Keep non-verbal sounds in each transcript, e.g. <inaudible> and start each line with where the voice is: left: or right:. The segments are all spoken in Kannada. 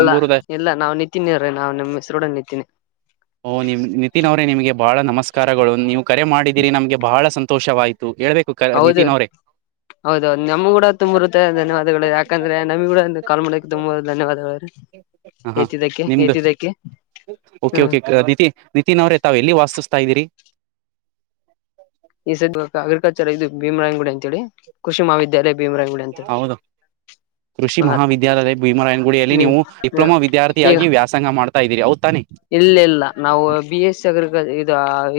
left: ಅಲ್ಲಾ ಇಲ್ಲ ನಾವು ನಿತಿನ್ ಅವ್ರೆ ನಾವ್ ನಿಮ್ಮ ಹೆಸರುಡ ನಿತಿನೆ
right: ಓಹ ನಿಮ್ ನಿತಿನ್ ಅವ್ರೇ ನಿಮಗೆ ಬಹಳ ನಮಸ್ಕಾರಗಳು ನೀವು ಕರೆ ಮಾಡಿದೀರಿ ನಮಗೆ ಬಹಳ ಸಂತೋಷವಾಯ್ತು ಹೇಳ್ಬೇಕು
left: ಹೌದು
right: ನಿತಿನ್ ಅವರೇ
left: ಹೌದೌದು ನಮ್ ಕೂಡ ತುಂಬು ಹೃದಯದ ಧನ್ಯವಾದಗಳು ಯಾಕಂದ್ರೆ ನಮಗ ಕೂಡ ಕಾಲ್ ಮಾಡಕ್ಕೆ ತುಂಬು ಧನ್ಯವಾದಗಳು ರೀ
right: ಹ ಹಾ
left: ಎತಿದ್ದಕ್ಕ
right: ನಿಮ್ದು
left: ಎತ್ತಿದ್ದಕ್ಕೆ
right: ಓಕೆ
left: ಹ್ಮ್
right: ಓಕೆ ನಿತಿ ನಿತಿನ್ ಅವ್ರೆ ತಾವ್ ಎಲ್ಲಿ ವಾಸಿಸ್ತಾ ಇದೀರಿ.
left: ಈ ಸರ್ ಅಗ್ರಿಕಲ್ಚರ್ ಇದು ಭೀಮರಾಯಂಗುಡೆ ಅಂತೇಳಿ ಕೃಷಿ ಮಹಾವಿದ್ಯಾಲಯ ಭೀಮರಾಯ್ಗುಡೆ
right: ಹೌದು ಕೃಷಿ ಮಹಾವಿದ್ಯಾಲಯ ಭೀಮರಾಯನ್ ಗುಡಿಯಲ್ಲಿ
left: ಹ್ಮ
right: ನೀವು ಡಿಪ್ಲೊಮಾ
left: ಈಗ
right: ವಿದ್ಯಾರ್ಥಿಯಾಗಿ ವ್ಯಾಸಂಗ ಮಾಡ್ತಾ ಇದ್ದೀರಿ ಹೌದತಾನೆ
left: ಇಲ್ಲ ಇಲ್ಲ ನಾವು ಬಿ ಎಸ್ ಸಿ ಅಗ್ರಿಕಲ್ ಇ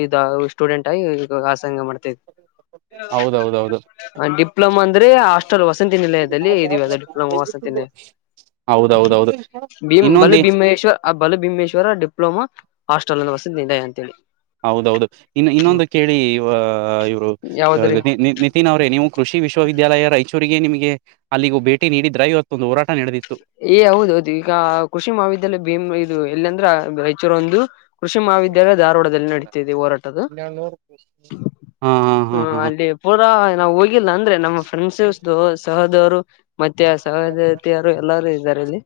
left: ಇದು ಸ್ಟೂಡೆಂಟ್ ಆಗಿ ವ್ಯಾಸಂಗ ಮಾಡ್ತ್ವಿ
right: ಹೌದೌದೌದು
left: ಡಿಪ್ಲೊಮಾ ಅಂದ್ರೆ ಅಷ್ಟ್ ಷ್ಟ್ ವಸಂತಿ ನಿಲಯದಲ್ಲಿ ಇದೆಯಾ ಅ ಡಿಪ್ಲೊಮಾ ವಸತಿ ನಿಲಯ
right: ಹೌದೌದೌದು
left: ಭೀಮ
right: ಇನ್ನೊಂದ
left: ಭಲೂ ಭೀಮೇಶ್ವ್ ಆ ಭಲೂ ಭೀಮೇಶ್ವರ ಡಿಪ್ಲೊಮಾ ಹಾಸ್ಟೆಲ್ ಅನ್ನು ವಸಿತಿ ನಿಲಯ ಅಂತೇಳಿ.
right: ಹೌದೌದು ಇನ್ನು
left: ಹ್ಮ್
right: ಇನ್ನೊಂದು ಕೇಳಿ ಇ ಇವರು
left: ಯಾವದ್ರಿ
right: ನೀ ನೀ ತಿನ್ ಅವ್ರೇ ನೀವು ಕೃಷಿ ವಿಶ್ವವಿದ್ಯಾಲಯ ರಾಯಚೂರಿಗೆ ನಿಮಗೆ ಅಲ್ಲಿಗೂ ಭೇಟಿ ನೀಡಿದ್ರ ಇವತ್ತು ಒಂದು ಹೋರಟ ನಡೆದಿತ್ತು.
left: ಏ ಹೌದೌದು ಈಗ ಕೃಷಿ ಮಹಾವಿದ್ಯಾಲಯ ಭೀಮ್ ಇದು ಎಲ್ಲಾ ಅಂದ್ರೆ ರಾಯಚೂರು ಒಂದು ಕೃಷಿ ಮಹಾವಿದ್ಯಾಲಯ ಧಾರವಾಡದಲ್ಲಿ ನಡೀತಿದೆ ಹೋರಾಟ ಅದು.
right: ಹಾ ಹಾ ಹಾ
left: ಹ್ಮ್
right: ಹಾ
left: ಅಲ್ಲಿ ಪೂರಾ ನಾವು ಹೋಗಿಲ್ಲ ಅಂದ್ರೆ ನಮ್ಮ ಫ್ರೆಂಡ್ಸ್ದು ಸಹೋದವರು ಮತ್ತೆ ಸಹದತಿಯರು ಎಲ್ಲಾರೂ ಇದ್ದಾರೆ ಇಲ್ಲಿ.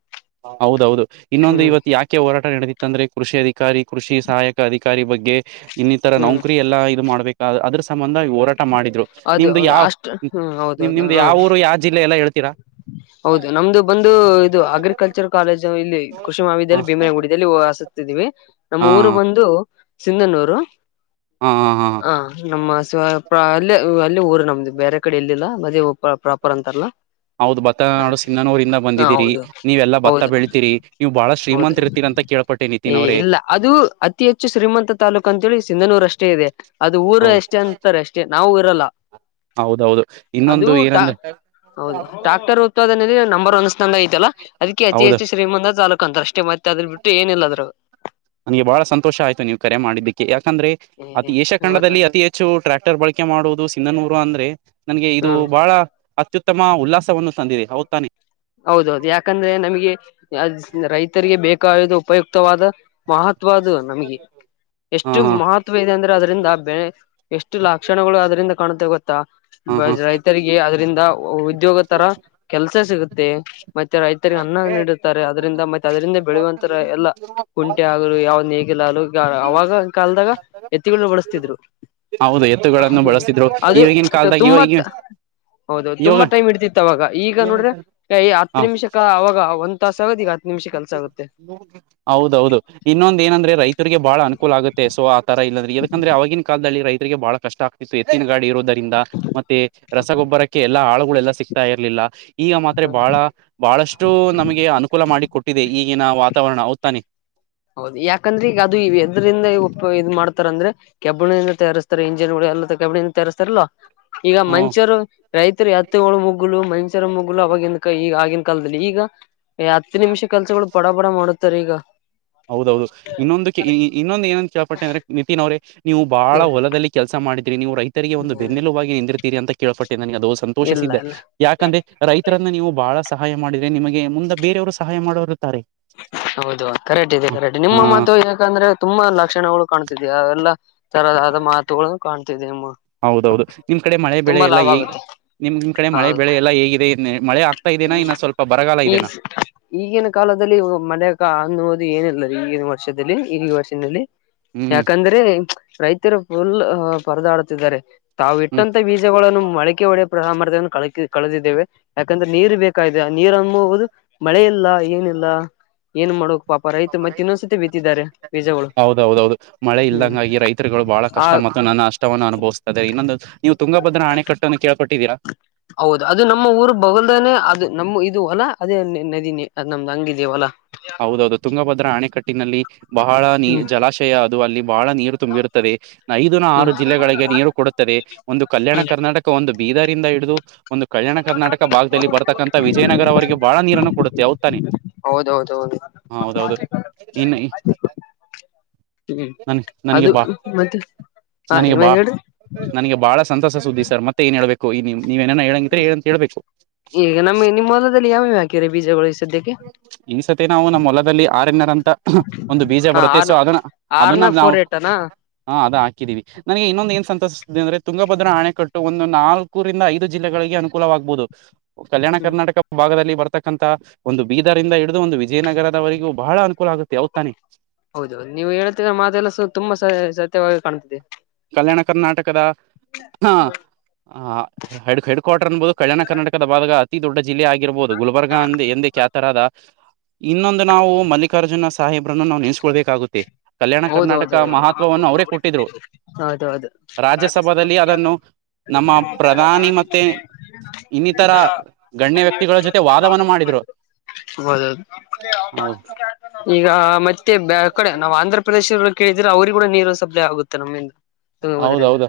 right: ಹೌದೌದು ಇನ್ನೊಂದು
left: ಹ್ಮ್
right: ಇವತ್ತು ಯಾಕ ಕಕ್ಕೆ ಹೋರಾಟ ನಡೆದಿತ್ತ ಅಂದ್ರೆ ಕೃಷಿ ಅಧಿಕಾರಿ ಕೃಷಿ ಸಹಾಯಕ ಅಧಿಕಾರಿ ಬಗ್ಗೆ ಇನ್ನಿತರ
left: ಹ್ಮ್
right: ನೌಕರಿ ಎಲ್ಲಾ ಇದು ಮಾಡ್ಬೇಕ ಅದ್ರ ಸಂಬಂಧ ಹೋರಾಟ ಮಾಡಿದ್ರು
left: ಅದು
right: ನಿಮ್ದು
left: ಹೌದು
right: ಯಾವ
left: ಅಷ್ಟ ಹ್ಮ್ ಹೌದೌದು
right: ನಿಮ್ದು
left: ಹ್ಮ
right: ಯಾವ ಊರು ಯಾವ ಜಿಲ್ಲೆ ಎಲ್ಲ ಹೇಳ್ತೀರಾ?
left: ಹೌದು ನಮ್ದು ಬಂದು ಇದು ಅಗ್ರಿಕಲ್ಚರ್ ಕಾಲೇಜು ಇಲ್ಲಿ
right: ಹ
left: ಕುೃಷಮಾವಿದಿಯಲ್ಲಿ ಭೀಮನಗುಡಿಯಲ್ಲಿ ವಾಸುಸ್ತಿದಿವಿ.
right: ಹಾ
left: ನಮ್ಮ ಊರು ಬಂದು ಸಿಂಧನೂರು.
right: ಹಾ ಹಾ ಹಾ
left: ಹ ನಮ್ಮ ಸ ಪ್ರ ಅಲ್ಲೆ ವ ಅಲ್ಲೆ ಊರು ನಮ್ದು ಬೇರೆ ಕಡೆ ಎಲ್ಲಿಲ್ಲ ಮದೀ ವ ಪೊ ಪ್ರಾಪರ್ ಅಂತಾರಲ್ಲ
right: ಹೌದ ಬ ಮತ್ತ <unintelligible>
left: ಹಾ
right: ಸಿಂಧನೂರಿಂದ ಬಂದಿದ್ದಿರಿ
left: ಹೌದು
right: ನೀವೆಲ್ಲಾ ಭತ್ತ
left: ಹೌದು
right: ಬೆಳಿತೀರಿ ನೀವು ಬಾಳ
left: ಹೌದು
right: ಶ್ರೀಮಂತ್ರ ಇರ್ತೀರಿ ಅಂತ ಕೇಳ್ಪಟ್ಟಿನಿ.
left: ಏ ಇಲ್ಲ ಅದು ಅತಿ ಹೆಚ್ಚು ಶ್ರೀಮಂತ ತಾಲೂಕ್ ಅಂತೇಳಿ ಸಿಂಧನೂರ ಅಷ್ಟೇ ಇದೆ ಅದು ಊರ
right: ಹೌದು
left: ಎಷ್ಟೇ ಅಂತ ಇರ್ತಾರೆ ಅಷ್ಟೇ ನಾವು ಇರಲ್ಲ.
right: ಹೌದೌದು
left: ಅದು
right: ಇನ್ನೊಂದು
left: ಟಾ
right: ಏನಂದ್ರೆ
left: ಹೌದು ಡಾಕ್ಟರ್ ಉತ್ಪಾದನೆಯಲ್ಲಿ ನಂಬರ್ ಒಂದ್ ಸ್ಥಾನಾ ಐತಲ್ಲಾ ಅದಕ್ಕೆ ಅತಿ
right: ಹೌದು
left: ಹೆಚ್ಚು ಶ್ರೀಮಂದ ತಾಲೂಕ ತಾರ ಅಷ್ಟೇ ಮತ್ತ ಅದರ್ ಬಿಟ್ಟು ಏನಿಲ್ಲ ಅದರ
right: ನನಗೆ ಬಹಳ ಸಂತೋಷ ಆಯ್ತು ನೀವು ಕರೆ ಮಾಡಿದ್ದಕ್ಕೆ ಯಾಕಂದ್ರೆ ಅತಿ ಏಷ್ಯಾ
left: ಹೌದು
right: ಖಂಡದಲ್ಲಿ ಅತಿ ಹೆಚ್ಚು ಹೆಚ್ಚು ಟ್ರ್ಯಾಕ್ಟರ್ ಬಳಕೆ ಮಾಡುವುದು ಸಿಂಧನೂರು ಅಂದ್ರೆ ನನ್ಗೆ ಇದು
left: ಹ್ಮ್
right: ಬಹಳ ಅತ್ಯುತ್ತಮ ಉಲ್ಲಾಸವನ್ನು ತಂದಿದೇ ಹೌತಾನೆ?
left: ಹೌದೌದು ಯಾಕಂದ್ರೆ ನಮಗೆ <unintelligible> ರೈತರಿಗೆ ಬೇಕಾದದು ಉಪಯುಕ್ತವಾದ ಮಹತ್ವದು ನಮಗೆ
right: ಹಾ
left: ಎಷ್ಟು
right: ಹಾ
left: ಮಹತ್ ಇದೆ ಅಂದ್ರೆ ಅದರಿಂದಾ ಬೆ ಎಷ್ಟು ಲಕ್ಷಣಗಳು ಅದರಿಂದ ಕಾಣುತ್ತೆವೆ ಗೊತ್ತಾ?
right: ಹಾ ಹಾ
left: ಬೈಜ್ ರೈತರಿಗೆ ಅದ್ರಿಂದ ಉದ್ಯೋಗ ತರ ಕೆಲ್ಸ ಸಿಗತ್ತೆ. ಮತ್ತೆ ರೈತರಿಗೆ ಅನ್ನ ನೀಡುತ್ತಾರೆ ಅದರಿಂದ ಮತ್ತೆ ಅದರಿಂದ ಬೆಳೆಯುವಂತರ ಎಲ್ಲ ಕುಂಟೆ ಆಗಲು ಯಾವ್ದ ನೇಗಿಲ ಆಲು ಈಗ ಅವಾಗ ಕಾಲ್ದಾಗ ಎತ್ತಿಗಳು ಬಡಸ್ತಿದ್ರು
right: ಹೌದು ಎತ್ತುಗಳನ್ನು
left: ಹ್ಮ
right: ಬಳಸ್ತಿದ್ರು
left: ಅದು
right: ಇವಾಗಿನ ಕಾಲದಾಗ
left: ತುಂಬತ್
right: ಇವಾಗ
left: ಹೌದು
right: ಇವಾಗ
left: ತುಂಬಾ ಟೈಮ ಹಿಡಿತಿತ್ತ ಅವಾಗಾ ಈಗ ನೋಡ್ರೆ ಕೈ ಹತ್ತ
right: ಹ
left: ನಿಮಿಷಕ್ ಅವಾಗ ಒಂದ್ ತಾಸ ಆಗುತ್ತ ಈಗ ಹತ್ತ ನಿಮಿಷ ಕೆಲಸ ಆಗುತ್ತೆ.
right: ಹೌದೌದು ಇನ್ನೊಂದ ಏನಂದ್ರೆ ರೈತರಿಗೆ ಬಹಳ ಅನುಕೂಲ ಆಗುತ್ತೆ ಸೊ ಆ ತರ ಇಲ್ಲಾಂದ್ರೆ ಏನಿಕಂದ್ರೆ ಅವಾಗಿನ್ ಕಾಲದಲ್ಲಿ ರೈತರಿಗೆ ಬಹಳ ಕಷ್ಟ ಆಗ್ತಿತ್ತು ಎತ್ತಿನ ಗಾಡಿ ಇರೋದ ದಿಂದಾ ಮತ್ತೆ ರಸಗೊಬ್ಬರಕ್ಕೆ ಎಲ್ಲಾ ಆಳುಗಳೆಲ್ಲಾ ಸಿಗ್ತಾ ಇರ್ಲಿಲ್ಲ ಈಗ ಮಾತ್ರೆ
left: ಹ್ಮ
right: ಬಹಳ ಬಹಳಷ್ಟು ನಮಗೆ ಅನುಕೂಲ ಮಾಡಿ ಕೊಟ್ಟಿದೆ ಈಗಿನ ವಾತಾವರಣ ಹೌತಾನೆ.
left: ಹೌದು ಯಾಕಂದ್ರೆ ಈಗ ಅದು ಇ ಎದರಿಂದ ಊಪ್ಪ್ ಇದ್ ಮಾಡ್ತಾರಂದ್ರೆ ಕೆಬ್ಬಣದಿಂದಾ ತಯಾರಿಸ್ತಾರೆ ಇಂಜನ್ಗಳು ಎಲ್ಲ ಕೆಬ್ಬಣದಿಂದಾ ತಯಾರಿಸ್ತಾರಲ್ವಾ ಈಗ
right: ಹ್ಮ
left: ಮನುಷ್ಯರು ರೈತರು ಹತ್ತಿಳ ಮುಗುಲು ಮನುಷ್ಯರ ಮುಗುಲು ಅವಾಗಿನ ಕೈ ಆಗಿನ ಕಾಲದಲ್ಲಿ ಈಗ? ಏ ಹತ್ತು ನಿಮಿಷ ಕೆಲ್ಸಗಳು ಪಡ ಪಡ ಮಾಡುತ್ತಾರ ಈಗ.
right: ಹೌದೌದು ಇನ್ನೊಂದು ಕೆ ಇನ್ನೊಂದು ಏನಂತ ಕೇಳ್ಪಟ್ಟೆ ಅಂದ್ರೆ ನಿತಿನ್ ಅವ್ರೇ ನೀವು ಬಾಳ
left: ಹ್ಮ್
right: ಹೊಲದಲ್ಲಿ ಕೆಲಸ ಮಾಡಿದ್ರಿ ನೀವು ರೈ ರಿಗೆ ಒಂದು ಬೆನ್ನೆಲುಬಾಗಿ ನಿಂದಿರ್ತೀರಿ ಅಂತ ಕೇಳ್ಪಟ್ಟೆ ನನಗೆ ಅದು
left: ಇಲ್ಲ
right: ಸಂತೋಷಿಸಿದ್ದ
left: ಇಲ್ಲ
right: ಯಾಕಂದ್ರೆ ರೈತ ಇರನ್ನ ನೀವು ಬಹಳ ಸಹಾಯ ಮಾಡಿದ್ರೆ ನಿಮಗೆ ಮುಂದೆ ಬೇರೆಯವರು ಸಹಾಯ ಮಾಡುವವರ ಇರ್ತಾರೆ.
left: ಹೌದು ಕರೆಕ್ಟ್ ಇದೆ ಕರೆಕ್ಟ್ ನಿಮ್ಮ
right: ಹ
left: ಮಾತು ಯಾಕಂದ್ರೆ ತುಂಬಾ ಲಕ್ಷಣಗಳು ಕಾಣ್ತಿದೆಯ ಅವೆಲ್ಲ ತರದಾದ ಮಾತುಗಳು ಕಾಣ್ತಿದಮ್ಮ
right: ಹೌದೌದು ನಿಮ್ ಕಡೆ ಮಳೆ ಬೆಳೆ
left: ತುಂಬಾ
right: ಎಲ್ಲ
left: ಲಾಭ
right: ಹೇಗ್
left: ಆಗುತ್ತೆ.
right: ನಿಮ್, ನಿಮ್, ಕಡೆ, ಮಳೆ,
left: ಹೌದು
right: ಬೆಳೆ, ಎಲ್ಲ, ಹೇಗಿದೆ ಮಳೆ, ಆಗ್ತಾ ಇದೇನಾ? ಇನ್ನ, ಸ್ವಲ್ಪ ಬರಗಾಲ
left: ಈ
right: ಇದೆನ? <inaudible>
left: ಈಗಿನ, ಕಾಲದಲ್ಲಿ ಮಳೆ ಅನ್ನುವುದು! ಏನಿಲ್ಲ ಈಗಿನ, ವರ್ಷದಲ್ಲಿ, ಈಗ, ವರ್ಷದಲ್ಲಿ. <unintelligible>
right: ಹ್ಮ್
left: ಯಾಕಂದ್ರೆ! ತ್, ರೈತರು, ಫುಲ್ ಪರದಾಡುತ್ತಿದ್ದಾರೆ, ತಾವು,
right: ಹ್ಮ್
left: ಇಟ್ಟಂತ, ಬೀಜ. <unintelligible> ಗಾಧೆಗಳನು, ಮೊಳಕೆ, ಹೊಡೆೆಯುವ, ಸಾಮರ್ಥ್ಯವನ್ನು, ಕ, ಕಳೆದಿದೆವೆ ಯಾಕಂದ್ರೆ, ಜುಂ. <inaudible> ನೀರು, ಬೇಕಾಗಿದೆ! ನೀರು, ಎಂಬುವುದು, ಮಳೆ ಇಲ್ಲ, ಏನಿಲ್ಲ. <inaudible> ಮಾಡೋಕ್ ಪಾಪ
right: ಒಬ್ಬ,
left: ಮತ್ತೆ
right: ರೈತ,
left: ಇನ್ನೊಂದ್ಸತಿ ಬಿತ್ತಿದ್ದಾರೆ ಬೀಜಗಳು
right: ಹೌದೌದೌದು ಮಳೆ
left: ಹ್ಮ್
right: ಇಲ್ಲಂಗಾಗಿ ರೈತ. <unintelligible> ಛತ್ರಿಗಳು, ಬಹಳ
left: ಆ
right: ಕಷ್ಟ! ಮತ್ತು ನನ್ನ ಅಷ್ಟವನ್ನು ಅನುಭವಿಸ್ತದೆ. ಇನ್ನೊಂದು ನೀವು ತುಂಗಭದ್ರ ಹಣೆ ಕಟ್ಟನ್ನು ಕೇಳ್ಪಟ್ಟಿದ್ದೀರಾ? <inaudible>
left: ಹೌದು ಅದು ನಮ್ಮ ಊರ್ ಬೊಗುಧನೆ? ಅದು ನಮ್ಮ ಇದು ಹೊಲ. ಅಲ್ಲಾ ಅದೇ ನದಿ ನಮ್ದ್ ಹಂಗಿದೆ, ಹೊಲ. <inaudible>
right: ಹೌದೌದು, ತುಂಗಭದ್ರಾ! ಅಣೆಕಟ್ಟಿನಲ್ಲಿ, ಬಹಳ ನೀ,
left: ಹ್ಮ್
right: ಜಲಾಶಯ ಅದು ಅಲ್ಲಿ ಬಹಳ ನೀರು. <inaudible> ತುಂಬಿರುತ್ತದೆ, ಐದು, ನ, ಆರೂ,
left: ಹ್ಮ್
right: ಜಿಲ್ಲೆಗಳಿಗೆ, ನೀರು, ಕೊಡುತ್ತದೆ. <inaudible>
left: ಹ್ಮ್
right: ಅಥವಾ, ಒಂದು, ಬೀದಾರಿಂದ, ಹಿಡಿದು. <inaudible> ಒಂದು ಕಲ್ಯಾಣ ಕರ್ನಾಟಕ ಭಾಗದಲ್ಲಿ ಬರ್ತಕ್ಕಂಥ. ವಿಜಯನಗರ, ಅವರಿಗೆ ಬಹಳ ನೀರನ್ನು ಕೊಡುತ್ತೆ, ಹೌದು, ತಾನೆ. <inaudible>
left: ಹೌದೌದು! ಹೌದು.
right: ಹೌದೌದು ಇನ್ನು
left: <unintelligible> ಹ್ಮ್,
right: ನನ್ ನನಗೆ
left: ಅದು
right: ಬಾ
left: ಮತ್ತೆ! ಹ,
right: ನನಗೆ
left: ಇವಾಗ,
right: ಬಾ
left: ಹೇಳುರಿ. <inaudible>
right: ನನಗೆ ಬಾಳ ಸಂತಸ ಸುದ್ದಿ ಸರ್. ಮತ್ತೆ ಏನ್ ಹೇಳ್ಬೇಕು ಈ, ನೀ, ನೀವೇನನ ಹೇಳಂಗ್ರೆ ಹೇಳಂತ ಹೇಳ್ಬೇಕು. <inaudible>
left: ಈಗ ನಮಗೆ ನಿಮ್ಮ, ಹೊಲದಲಿ, ಯಾವವ, ಹಾಕಿರಿ ಬೀಜಗಳು. <inaudible>
right: ಈ, ಸತಿ ನಾವು ನಮ್ಮ್ ಹೊಲದಲ್ಲಿ! ಆರನರ ಅಂತ, ಒಂದು ಬೀಜ
left: ಹಾ
right: ಬರುತ್ತೆ
left: ಆರ್
right: ಸೊ ಅದನ್ನ? <inaudible>
left: ಆರ್ನ,
right: ನಾವು
left: ಫೋರ್ ಏಟನಾ? <inaudible>
right: ಹಾ ಅದ ಹಾಕಿದ್ದೀವಿ. <inaudible> ನನಗೆ ಇನ್ನೊಂದ ಏನ್ ಸಂತೋಷ್ತಿದೆ ಅಂದ್ರೆ. ತುಂಗಭದ್ರಾ ಆಣೆಕಟ್ಟು ಒಂದು ನಾಲ್ಕರಿಂದ ಐದು ಜಿಲ್ಲೆಗಳಿಗೆ ಅನುಕೂಲವಾಗ್ಬಹುದು. <inaudible> ಕಲ್ಯಾಣ,
left: ಹ್ಮ್
right: ಕರ್ನಾಟಕ ಭಾಗದಲ್ಲಿ ಬರ್ತಕ್ಕಂತಥ. <inaudible> ಒಂದು ಬೀದರಿಂದ ಹಿಡಿದು ಒಂದು ವಿಜಯನಗರದವರೆಗೂ. ಬಹಳ ಅನುಕೂಲ ಆಗುತ್ತೆ ಹೌದು ತಾನೇ? <inaudible>
left: ಹೌದು, ನೀವು ಹೇಳ್ತಾ ಇರೋ ಮಾತೆಲ್ಲ! ತುಂಬಾ ಸತ್ಯವಾಗಿ ಕಾಣ್ತದೆ. <inaudible>
right: ಕಲ್ಯಾಣ, ಕರ್ನಾಟಕದ. ಹೂಕುಣು. <unintelligible> ಹೆಡ್ ಹೆಡ್ ಕ್ವಾರ್ಟರ್ ಅನ್ಬಹುದು! ಕಲ್ಯಾಣ ಕರ್ನಾಟಕದ ಭಾಗ. ಅತಿ ದೊಡ್ಡ ಜಿಲ್ಲೆ ಆಗಿರ್ಬಹುದು? ಗುಲಬರ್ಗ ಅಂದ ಎಂದೇಖ್ಯಾತರಾದ. <inaudible> ಇನ್ನೊಂದು, ನಾವು ಮಲ್ಲಿಕಾರ್ಜುನ ಸಾಹೇಬ್ರನ್ನು. ನಾವು ನೆನೆಸ್ಕೊಳ್ಬೇಕಾಗುತ್ತೆ. <inaudible> ಕಲ್ಯಾಣ ಕರ್ನಾಟಕ ಮಹತ್ವವನ್ನು ಅವರೇ ಕೊಟ್ಟಿದ್ರು. <inaudible>
left: ಹೌದು! ಹೌದು. <inaudible>
right: ರಾಜ್ಯಸಭದಲ್ಲಿ ಅದನ್ನು. <inaudible>
left: ನಮ್ಮ ಪ್ರಧಾನಿ! ಮತ್ತೆ ಇನ್ನಿತರ ಗಣ್ಯ. <unintelligible>
right: ವ್ಯಕ್ತಿಗಳ, ಜೊತೆ ವಾದವವನ್ನು ಮಾಡಿದ್ರು. <inaudible>
left: ಓದೋದು.
right: ಹೌದು
left: <unintelligible> ಈಗ, ಮತ್ತೆ ಬೆಲ್ ಕೊಡಿ. ಕಡೆ ನಾವ್ ಆಂಧ್ರಪ ಪ್ರದೇಶ ಕೇಳಿದ್ರೆ! ಅವ್ರಿ ಕೂಡ ನೀರು ಸಪ್ಲೈ ಆಗುತ್ತೆ ನಮಿಂದ. <inaudible>
right: ಹೌದೌದು,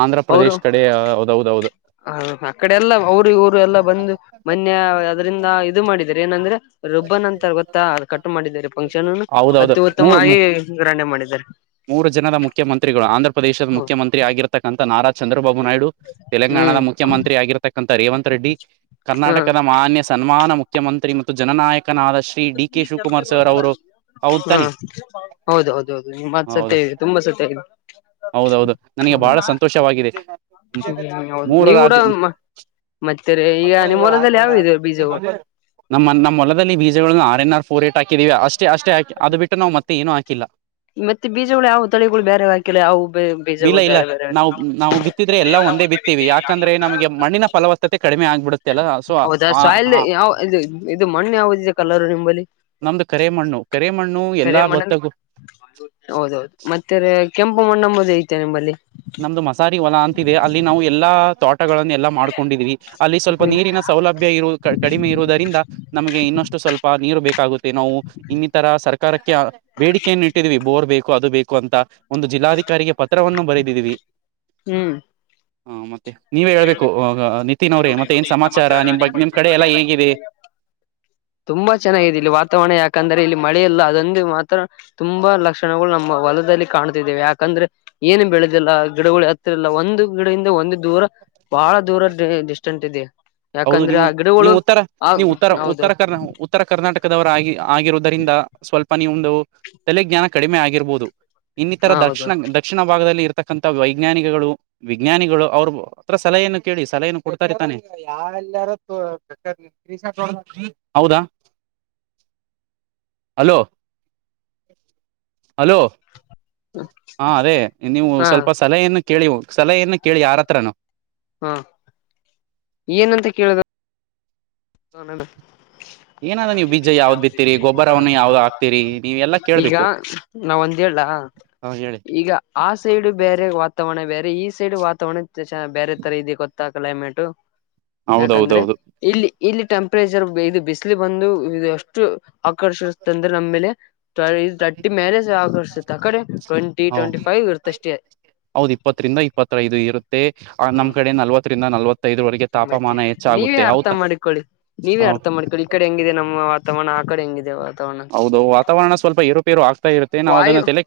right: ಆಂಧ್ರ ಪ್ರದೇಶ್ ಕಡೆ ಹೌದೌದೌದು. <inaudible>
left: ಹ, ಅ, ಕಡೆ, ಎಲ್ಲಾ, ಅವರು ಇವರು ಎಲ್ಲ ಬಂದು. ಮೊನ್ನೆ, ಅದರಿಂದ ಇದು ಮಾಡಿದಿದ್ದಾರೆ ಏನಂದ್ರೆ? <inaudible> ರಿಬ್ಬನ್ ಅಂತಾರೆ ಗೊತ್ತಾ? ಅದನ್ನು ಕಟ್ ಮಾಡಿದರೆ ಫಂಕ್ಷನನ್ನು,
right: ಹೌದೌದು
left: ಅತ್ಯುತ್ತಮವಾಗಿ,
right: ಮೂರ್
left: ಗ್ರಾಂಡ್ ಆಗಿ ಮಾಡಿದ್ದಾರೆ. <inaudible>
right: ಮೂರು ಜನದ ಮುಖ್ಯಮಂತ್ರಿಗಳು. ಆಂಧ್ರಪ ಪ್ರದೇಶದ ಮುಖ್ಯಮಂತ್ರಿ. <inaudible> ಮಂತ್ರಿ ಆಗಿರತಕ್ಕಂತ ನಾರಾ ಚಂದ್ರಬಾಬು ನಾಯ್ಡು, ತೆಲಂಗಾಣದ
left: ಹ್ಮ್
right: ಮುಖ್ಯಮಂತ್ರಿ.. ಆಗಿರ್ತಕ್ಕಂಥ ರೇವಂತ್ ರೆಡ್ಡಿ. <inaudible>
left: ಹಾ
right: ಕರ್ನಾಟಕದ ಮಾನ್ಯ. ಸನ್ಮಾನ ಮುಖ್ಯಮಂತ್ರಿ ಮತ್ತು ಜನನಾಯಕನಾದಸು. <inaudible> D, D K Shivakumar sir ಅವರು. <inaudible>
left: ಹಾ!
right: ತಾನೆ
left: ಹೌದು, ಹೌದು ಹೌದು ಹಿ, ಮಂತ್
right: ಹೌದು
left: ತುಂಬಾ ಸತಿಯಾಗಿದೆ. <inaudible>
right: ಹೌದೌದು ನನಗೆ ಬಹಳಟಿ ಸಂತೋಷವಾಗಿದೆ.
left: ಹ್ಮ್ ಹೌದು
right: ಮೂರು
left: ನೀವು
right: ರಾಜ.
left: ಕೂಡ
right: <unintelligible>
left: ಮತ್ತೆ ಈಗ ನಿಮ್ಮ ಹೊಲದಲ್ಲಿ ಯಾವುದು, ಇದೇ ಬೀಜಗಳು. <inaudible>
right: ನಮ್ಮ ನಮ್ಮೊಲದಲ್ಲಿ ಬೀಜಗಳನ್ನು ಆರ್ನ್ ಆರ್ಫೋರ್ ಏಟ್ ಹಾಕಿದೀ. ಅಷ್ಟೇ ಅಷ್ಟೇ ಹಾಕಿ ಅದು ಬಿಟ್ಟು ನಾವೇನ್ ಹಾಕಿಲ್ಲ. <inaudible>
left: ಮತ್ತೆ ಬೀಜಗಳು ಯಾವು ತಳಿಗಳು ಬೇರೆ ಹಾಕಿಲ್ಲ ಯಾವುವು. <inaudible>
right: ಇಲ್ಲ
left: ಬೀಜಗಳು
right: ಇಲ್ಲ
left: ಬೇರೆ ಬೇರೆ ಅಂತೆ
right: ನಾವು
left: <inaudible>
right: ನಾವು ಬಿತ್ತಿದ್ರೆ ಎಲ್ಲ ಒಂದೇ ಬಿತ್ತೀವಿ ಯಾಕಂದ್ರೆ ನಮಗೆ ಮಣ್ಣಿನ ಫಲವತ್ತತೆ ಕಡಿಮೆ ಆಗ್ಬಿಡುತ್ತೆ ಅಲ್ಲ ಸೊ
left: ಹೌದಾ ಸಾಯಿಲ್
right: ಆ
left: ಯಾವ ಇದು ಇದು ಮಣ್ಣು ಯಾವ್ದಿದೆ ಕಲರ್ ನಿಂಬಲ್ಲಿ
right: ನಮ್ದು ಕರೆಮಣ್ಣು ಕರೆಮಣ್ಣು ಎಲ್ಲಾ
left: ಕರೆ ಮಣ್ಣಲ್ಲಿ
right: ಭತ್ತಕ್ಕೂ
left: ಹೌದೌದು ಮತ್ತೆ ಕೆಂಪು ಮಣ್ಣಂಬದ ಐತೆ ನಿಮ್ಮಲ್ಲಿ
right: ನಮ್ದು ಮಸಾರಿ ಹೊಲ ಅಂತಿದೆ ಅಲ್ಲಿ ನಾವು ಎಲ್ಲಾ ತೋಟಗಳನ್ನು ಎಲ್ಲಾ ಮಾಡ್ಕೊಂಡಿದ್ವಿ. ಅಲ್ಲಿ ಸ್ವಲ್ಪ
left: ಹ್ಮ್
right: ನೀರಿನ ಸೌಲಭ್ಯ ಯು ಕಡಿಮೆ ಇರುವುದರಿಂದ ನಮಗೆ ಇನ್ನಷ್ಟು ಸ್ವಲ್ಪ ನೀರು ಬೇಕಾಗುತ್ತೆ ನಾವು ಇನ್ನಿತರ ಸರ್ಕಾರಿ ಕ್ಕೆ ಬೇಡಿಕೆಯನ್ನು ಇಟ್ಟಿದೀವಿ ಬೋರ್ ಬೇಕು ಅದು ಬೇಕು ಅಂತ ಒಂದು ಜಿಲ್ಲಾಧಿಕಾರಿಗೆ ಪತ್ರವನ್ನು ಬರೆ <unintelligible>
left: ಹ್ಮ್
right: ಹಾ ಮತ್ತೆ ನೀವೇ ಹೇಳ್ಬೇಕು ನಿತಿನ್ ಅವ್ರೇ ಮತ್ತೆ ಏನ್ ಸಮಾಚಾರ ನಿಮ ಬಗ್ ನಿಮ್ ಕಡೆ ಎಲ್ಲಾ ಹೇಗಿದೆ?
left: ತುಂಬಾ ಚೆನ್ನಾಗಿದೆ ಇಲ್ಲಿ ವಾತಾವರಣ ಯಾಕಂದ್ರೆ ಇಲ್ಲಿ ಮಳೆ ಇಲ್ಲ ಅದೊಂದು ಮಾತ್ರ ತುಂಬಾ ಲಕ್ಷಣಗಳು ನಮ್ಮ ಹೊಲದಲ್ಲಿ ಕಾಣತಿದ್ದೇವೆ ಯಾಕಂದ್ರೆ ಏನು ಬೆಳೆದಿಲ್ಲ ಗಿಡಗೊಳು ಎತ್ತರ ಇಲ್ಲ ಒಂದು ಗಿಡದಿಂದ ಒಂದು ದೂರ ಬಹಳ ದೂರದ ಡಿಸ್ಟೆನ್ಸ್ ಇದೆ.
right: ಹೌದು
left: ಯಾಕಂದ್ರೆ
right: ನೀವು
left: ಆ ಗಿಡಗಳು
right: ನೀವು ಉತ್ತರ
left: ಆ
right: ನೀವು ಉತ್ತರ
left: ಹೌದು
right: ಉತ್ತರ ಕರ್ ಉತ್ತರ ಕರ್ನಾಟಕದವರ ಆಗಿ ಆಗಿರುವುದರಿಂದ ಸ್ವಲ್ಪ ನಿಂದು ತಲೆಜ್ಞಾನ ಕಡಿಮೆ ಆಗಿರ್ಬೋದು. ಇನ್ನಿತರ
left: ಹಾ ಹೌದು
right: ದಕ್ಷಿಣ ದಕ್ಷಿಣ ಭಾಗದಲ್ಲಿ ಇರತಕ್ಕಂಥ ವೈಜ್ಞಾನಿಕಗಳು ವಿಜ್ಞಾನಿಗಳು ಅವ್ರರು ಹತ್ರ ಸಲಹೆಯನ್ನು ಕೇಳಿ ಸಲಹೆಯನ್ನು ಕೊಡ್ತಾರ ತಾನೆ ಹೌದಾ? Hello hello. ಹಾ ಅದೇ ನೀವು
left: ಹಾ
right: ಸ್ವಲ್ಪ ಸಲಹೆಯನ್ನ ಕೇಳಿ ಸಲಹೆಯನ್ನ ಕೇಳಿ ಯಾರತ್ರನು
left: ಹ್ಮ. ಏನಂತ ಕೇಳ್ಬೇಕ? ಹಾ ನಡಿ
right: ಏನಾದ್ರೂ ನೀವು ಬೀಜ ಯಾವ್ದ್ ಬಿತ್ತೀರಿ ಗೊಬ್ಬರವನ್ನ ಯಾವ್ದ್ ಹಾಕ್ತೀರಿ ನೀವ ಎಲ್ಲಾ ಕೇಳ್ಬೇಕು.
left: ನಾವ ಒಂದ್ ಹೇಳ್ಯಾ
right: ಹ ಹೇಳಿ
left: ಈಗ ಆ ಸೈಡ್ ಬೇರೆ ವಾತಾವರಣ ಬೇರೆ ಈ ಸೈಡ್ ವಾತಾವರಣ ಬೇರೆ ತರ ಇ ಗೊತ್ತಾ ಕ್ಲೈಮೇಟ್ ಯಾಕಂದ್ರೆ
right: ಹೌದೌದೌದು
left: ಇಲ್ಲಿ ಇಲ್ಲಿ ಟೆಂಪರೇಚರ್ ಇದು ಬಿಸಿಲಿ ಬಂದು ಇದು ಅಷ್ಟು ಆಕರ್ಷಿಸತ ಅಂದ್ರೆ ನಮ್ಮೇಲೆ. ಇದು ತರ್ಟ್ಟಿ ಮ್ಯಾರೇಜ್ ಆಗರ್ಸತ್ ಆ ಕಡೆ ಟ್ವೆಂಟಿ ಟ್ವೆಂಟಿ ಫೈವ್ ಇರ್ತಷ್ಟೇ.
right: ಹೌದ್ ಇಪ್ಪತ್ತರಿಂದ ಇಪ್ಪತ್ತೈದು ಇರುತ್ತೆ ಆ ನಮ್ ಕಡೆ ನಲ್ವತ್ತರಿಂದ ನಲ್ವತ್
left: ಮತ್ತೆ ನೀವೇ ಅರ್ಥ ಮಾಡ್ಕೊಳ್ಳಿ ನೀವೇ ಅರ್ಥ ಮಾಡ್ಕೊಳ್ಳಿ. ಈ ಕಡೆ ಹೆಂಗಿದೆ ನಮ್ಮ ವಾತಾವರಣ ಆ ಕಡೆ ಹೆಂಗಿದೆ ವಾತಾವರಣ
right: ಹೌದು ವಾತಾವರಣ ಸ್ವಲ್ಪ ಏರುಪೇರು ಆಗ್ತಾ ಇರುತ್ತೆ ನಾವು ಅದನ್ನ
left: ವಾಯು
right: ತಲೆ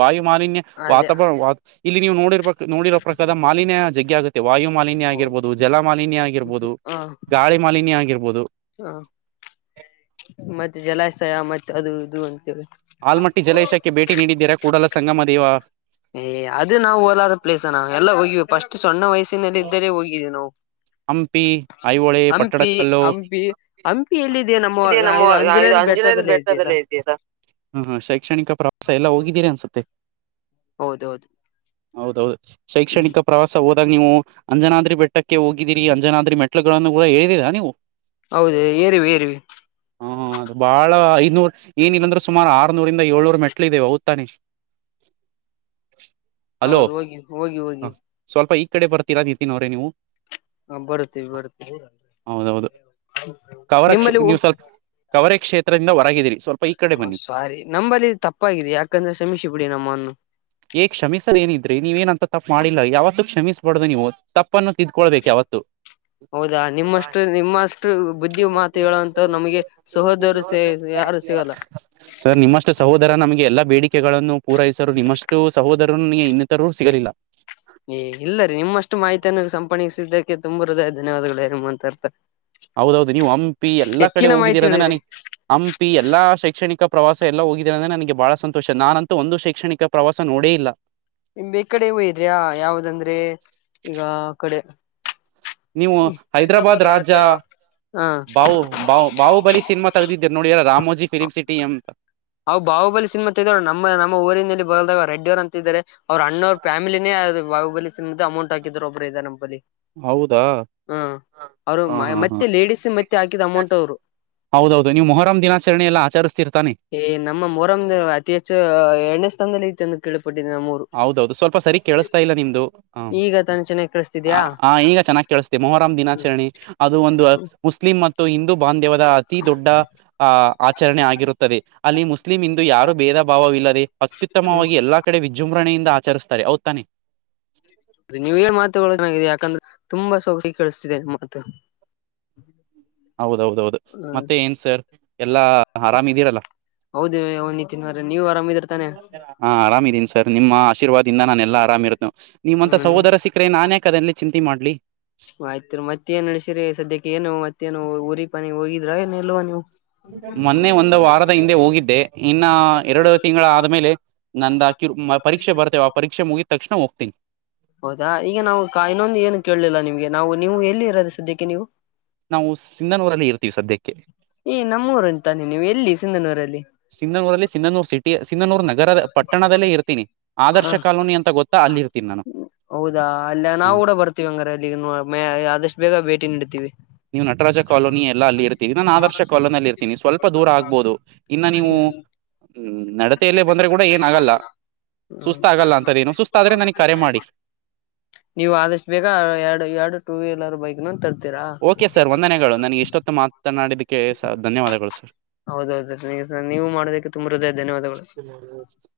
right: ವಾಯು ಮಾಲಿನ್ಯ
left: ಅದೇ
right: ವಾತಾವರಣ ಇಲ್ಲಿ ನೀವು ನೋಡಿರಬೇಕ ನೋಡಿರೋ ಪ್ರಕಾರ ಮಾಲಿನ್ಯ ಜಗ್ಗೆ ಆಗುತ್ತೆ. ವಾಯು ಮಾಲಿನ್ಯ ಆಗಿರಬಹುದು ಜಲ ಮಾಲನ್ಯ ಆಗಿರಬಹುದು
left: ಹ
right: ಗಾಳಿ ಮಾಲಿನ್ಯ ಆಗಿರಬಹುದು.
left: ಹಾ ಮತ್ತೆ ಜಲಾಶಯ ಮತ್ತೆ ಅದು ಇದು ಅಂತ ಹೇಳಿ
right: ಆಲಮಟ್ಟಿ ಜಲಾಶಕ್ಕೆ ಭೇಟಿ ನೀಡಿದ್ದೀರಾ ಕೂಡಲಸಂಗಮದೇವಾ
left: ಏ ಅದು ನಾವು ಹೊಲಾರ್ದ ಪ್ಲೇಸ್ ಅಣ್ಣ ಎಲ್ಲ ಹೋಗ್ವಿ ಫಸ್ಟ್ ಸಣ್ಣ ಹೋಗ ವಯಸ್ಸಿನಲ್ಲೇ ಇದ್ದರೆ ಹೋಗಿದೆ ನಾವು
right: ಹಂಪಿ ಐಹೊಳೆ
left: ಹಂಪಿ
right: ಪಟ್ಟಡಕಲ್ಲು
left: ಹಂಪಿ ಹಂಪಿ ಎಲ್ಲಿದೆಯ ನಮ್ಮದು ಅಂಜನಾದ್ರಿ ಬೆಟ್ಟದಲ್ಲಿ ಲ್ಲ ಇದೆಯಲ್ಲ.
right: ಹ್ಮ ಶೈಕ್ಷಣಿಕ ಪ್ರವಾಸ ಎಲ್ಲಾ ಹೋಗಿದ್ದೀರಾ ಅನ್ಸುತ್ತೆ.
left: ಹೌದೌದು.
right: ಹೌದೌದು
left: ಹ್ಮ್
right: ಶೈಕ್ಷಣಿಕ ಪ್ರವಾಸ ಹೋದಾಗ ನೀವು ಅಂಜನಾದ್ರಿ ಬೆಟ್ಟಕ್ಕೆ ಹೋಗಿ ಹಯಾಗಿರಿ ಅಂಜನಾದ್ರಿ ಮೆಟ್ಲಗಳನ್ನ ಕೂಡ ಏರಿದಿರ ನೀವು
left: ಹೌದ ಏರಿವಿ ಏರಿವಿ
right: ಹ್ಮ ಅದು ಬಾಳ ಐನೂರ್ ಏನಿಲ್ಲಾಂದ್ರೆ ಸುಮಾರು ಆರ್ನೂರಿಂದ ಏಳ್ನೂರು ಮೆಟ್ಲು ಇದೇ <unintelligible> <inaudible> ಅಲೋ
left: ಹೌದು ಹೋಗಿ ಹೋಗಿ
right: ಹ
left: ಹೋಗಿ
right: ಸ್ವಲ್ಪ ಈ ಕಡೆ ಬರ್ತೀರಾ ನಿತಿನ್ ಅವ್ರೇ ನೀವು
left: ಹ ಬರ್ತೀವಿ ಬರ್ತೀವಿ
right: ಹೌದೌದು ಕವರ ಕ್ಷೇ
left: ನಿಮ್ಮಲ್ಲಿ
right: ನೀವು ಸ್ವಲ್ಪ ಕವರೆ ಕ್ಷೇತ್ರದಿಂದ ಹೊರಗಿದೀರಿ
left: ಒ ಸಾರಿ ನಂಬಲ್ಲಿ ತಪ್ಪಾಗಿದೆ ಯಾಕಂದ್ರೆ ಸಮೀಶಿ ಬಿಡಿ ನಮ್ಮನ್ನು
right: ಏ ಕ್ಷಮಿಸದೇನಿದ್ರೆ ನೀವ ಏನಂತ ತಪ್ಪ ಮಾಡಿಲ್ಲಾ ಯಾವತ್ತೂ ಕ್ಷಮಿಸ್ಬಾರ್ದು ನೀವು ತಪ್ಪನ್ನು ತಿದ್ಕೊಳ್ಬೇಕು ಯಾವತ್ತು
left: ಹೌದಾ ನಿಮ್ಮಷ್ಟು ನಿಮ್ಮಷ್ಟು ಬುದ್ಧಿ ಮಾತು ಹೇಳುವಂತ್ರು ನಮಗೆ ಸಹೋದರು ಸೇ ಯಾರು <unintelligible>
right: ಸರ್ ನಿಮ್ಮಷ್ಟು ಸಹೋದರ ನಮ್ಗೆ ಎಲ್ಲಾ ಬೇಡಿಕೆಗಳನ್ನು ಪೂರೈಸರು ನಿಮ್ ಸಹೋದರನ್ ಇನ್ನಿತರರು ಸಿಗರಿಲ್ಲ
left: ಏ ಇಲ್ಲ ರೀ ನಿಮ್ಮಷ್ಟು ಮಾಹಿತಿಯನ್ನು ಸಂಪಣಿಸಿದ್ದಕ್ಕೆ ತುಂಬಾ ಹೃದಯ ಧನ್ಯವಾದಗಳು <unintelligible>
right: ಹೌದೌದು ನೀವು ಹಂಪಿ ಎಲ್ಲಾ ಕಡೆ
left: ಹೆಚ್ಚಿನ ಮಾಹಿತಿ
right: ಹೋಗಿದ್ದೀರ ಅಂದ್ರೆ
left: ಹೇಳಿರಿ
right: ನನಗೆ ಹಂಪಿ ಎಲ್ಲಾ ಶೈಕ್ಷಣಿಕ ಪ್ರವಾಸ ಎಲ್ಲ ಹೋಗಿದಿದ್ದಾರೆ ಅಂದ್ರೆ ನನಗೆ ಬಹಳ ಸಂತೋಷ ನಾನಂತೂ ಒಂದು ಶೈಕ್ಷಣಿಕ ಪ್ರವಾಸ ನೋಡೇ ಇಲ್ಲ
left: <unintelligible> ಈ ಕಡೆ ಇದ್ಯಾ ಯಾವ್ದಂದ್ರೆ ಈಗ ಆ ಕಡೆ
right: ನೀವು ಹೈದ್ರಾಬಾದ್ ರಾಜ
left: ಹ
right: ಬಾಹು ಬಾ ಬಾಹು ಬಲಿ ಸಿನಿಮಾ ತಗ್ದಿದ್ದರು ನೋಡಿ ಯಲ್ಲ ರಾಮೋಜಿ ಫಿಲಿಮ್ ಸಿಟಿ ಎಂಬ
left: ಅವು ಬಾಹುಬಲಿ ಸಿನಿಮಾ <unintelligible> ನಮ್ಮ ನಮ್ಮ ಊರಿನಲ್ಲಿ ಬಲ್ದಾಗ ರೆಡ್ಡಿಯವರು ಅಂತ ಇದಾರೆ ಅವ್ರರು ಅಣ್ಣವ್ರ ಫ್ಯಾಮಲಿನೇ ಅ ಬಹುಬಲಿ ಸಿಮದ ಅಮೌಂಟ್ ಹಾಕಿದ್ರು ಒಬ್ರು ಇದರೆ ನಮ್ಮಂಬಲಿ
right: ಹೌದಾ
left: ಹಾ ಅವರು
right: ಹಾ ಹಾ ಹಾ
left: ಮತ್ತೆ ಲೇಡಿಸ್ ಮತ್ತೆ ಹಾಕಿದ ಅಮೌಂಟ್ ಅವರು
right: ಹೌದೌದು ನೀವು ಮೊರಂ ದಿನಾಚರಣೆ ಎಲ್ಲ ಆಚರಿಸ್ತಿರತಾನೆ
left: ಏ ನಮ್ಮ ಮೊಹರಂ ಅತಿ ಹೆಚ್ಚು ಎರಡನೇ ಸ್ಥಾನದಲ್ಲಿ ಐಥೆ ಅಂತ ಕೇಳ್ಪಟ್ಟಿದೆ ನಮ್ಮಊರು
right: ಹೌದೌದು ಸ್ವಲ್ಪ ಸರಿ ಕೇಳಿಸತಾ ಇಲ್ಲ ನಿಮ್ದು ಹ
left: ಈಗ ತಾನೆ ಚೆನ್ನಾಗಿ ಕೆಲಸ್ತಿತು
right: ಹ ಈಗ ಚೆನ್ನಾಗಿ ಕೇಳಿಸ್ತಇದೆ ಮೊಹರಂ ದಿನಾಚರಣೆ ಅದು ಒಂದು ಮುಸ್ಲಿಂ ಮತ್ತು ಹಿಂದೂ ಬಾಂಧವ್ಯಾದ ಅತಿ ದೊಡ್ಡ ಆ ಆಚರಣೆ ಆಗಿರುತ್ತದೆ ಅಲ್ಲಿ ಮುಸ್ಲಿಂ ದು ಯಾರು ಭೇದ ಭಾವವಿಲ್ಲದೆ ಅತ್ಯುತ್ತಮವಾಗಿ ಎಲ್ಲಾ ಕಡೆ ವಿಜೃಂಭಣೆಯಿಂದ ಆಚರಿಸ್ತಾರೆ ಹೌದು ತಾನೆ
left: ನೀವೆ ಮಾತುಗಳು ನನಗೆ ಯಾಕಂದ್ರೆ ತುಂಬಾ <unintelligible> ಕೇಳಿಸ್ತಿದೆ ಮಾತು
right: ಹೌದೌದೌದು ಮತ್ತೆ ಏನ್ ಸರ್ ಎಲ್ಲಾ ಆರಾಮ್ ಇದ್ದಿರಲ್ಲ
left: ಹೌದು ಅವ ನಿತಿನ್ ಅವರೆ ನೀವ್ ಆರಾಮಿದಿರ್ತಾನೆ
right: ಹಾ ಆರಾಮ ಇದೀನಿ ಸರ್ ನಿಮ್ಮ ಆಶೀರ್ವಾದಿಂದ ನಾನೆಲ್ಲ ಆರಾಮ್ ಇರೋದು ನಿಮ್ಮಂಥ
left: ಹ್ಮ್
right: ಸಹೋದರ ಸಿಕ್ ರೆ ನಾನ್ ಯಾಕ್ ಅದಲ್ಲಿ ಚಿಂತೆ ಮಾಡ್ಲಿ
left: ಆಯ್ತು ಮತ್ ಏನ್ ನಡಿಸಿರಿ ಸದ್ಯಕ್ಕೆ ಏನು ಮತ್ತೇನು ಊರಿ ಪನ ಹೋಗಿದ್ರ ಏನ್ ಇಲ್ವ ನೀವು
right: ಮೊನ್ನೆ ಒಂದು ವಾರದ ಹಿಂದೆ ಹೋಗಿದ್ದೆ ಇನ್ನ ಎರಡು ತಿಂಗಳ ಆದ್ಮೇಲೆ ನಂದ ಆಕಿರ್ ಪರೀಕ್ಷೆ ಬರ್ತೇ ಆ ಪರೀಕ್ಷೆ ಮುಗಿದ ತಕ್ಷಣ ಹೋಗ್ತೀನಿ
left: ಹೌದಾ ಈಗ ನಾವು ಇನ್ನೊಂದು ಏನು ಕೇಳಲಿಲ್ಲ ನಿಮ್ಗೆ ನಾವು ನೀವು ಎಲ್ಲಿ ಇರೋದೆ ಸದ್ಯಕ್ಕೆ ನೀವು
right: ನಾವು ಸಿಂಧನೂರಲ್ಲಿ ಇರ್ತೀವಿ ಸದ್ಯಕ್ಕೆ
left: ಏ ನಮ್ಮೂರುಂತಾನೆ ನೀವು ಎಲ್ಲಿ ಸಿಂಧನೂರಲ್ಲಿ
right: ಸಿಂಧನೂರಲ್ಲಿ ಸಿಂಧನೂರ್ ಸಿಟಿ ಸಿಂಧನೂರು ನಗರದ ಪಟ್ಟಣದಲ್ಲೇ ಇರ್ತೀನಿ
left: ಹ
right: ಆದರ್ಶ ಕಾಲೋನಿ ಅಂತ ಗೊತ್ತಾ ಅಲ್ಲಿ ಇರ್ತೀನಿ ನಾನು
left: ಹೌದಾ ಅಲ್ಲ
right: ಹ
left: ನಾವು ಕೂಡ ಬರ್ತೀವಿ ಹಂಗ್ರ ಅಲ್ಲಿ ಆದಷ್ಟು ಬೇಗ ಭೇಟಿ ನೀಡ್ತಿವಿ
right: ನೀವು ನಟರಾಜ ಕಾಲೋನಿ ಎಲ್ಲ ಅಲ್ಲಿ ಇರು ಈಗ ನಾನ ಆದರ್ಶ ಕಲದಲ್ಲಿ ಇರ್ತೀನಿ ಸ್ವಲ್ಪ ದೂರ ಆಗ್ಬೋದು ಇನ್ನ ನೀವು ಹ್ಮ್ ನಡತೆಯಲ್ಲೇ ಬಂದ್ರೆ ಕೂಡ ಏನ್ ಆಗಲ್ಲ. ಸುಸ್ತ ಆಗಲ್ಲ ಅಂತದ ಏನು ಸುಸ್ತ ಆದ್ರೆ ನನಗ್ ಕರೆ ಮಾಡಿ.
left: ನೀವು ಆದಷ್ಟು ಬೇಗ ಎರಡು ಎರಡು ಟೂ ವೀಲರ್ ಬೈಕ್ ನ ತರ್ತೀವಿ.
right: ಓಕೆ ಸರ್ ವಂದನೆಗಳು ನನಗೆ ಇಷ್ಟೊತ್ತು ಮಾತನಾಡಿದಕ್ಕೆ ಸ ಧನ್ಯವಾದಗಳು ಸರ್.
left: ಹೌದೌದು ಸರ ನೀವು ಮಾಡೋದಕ್ಕೆ ತುಂಬು ಹೃದಯದ
right: <inaudible>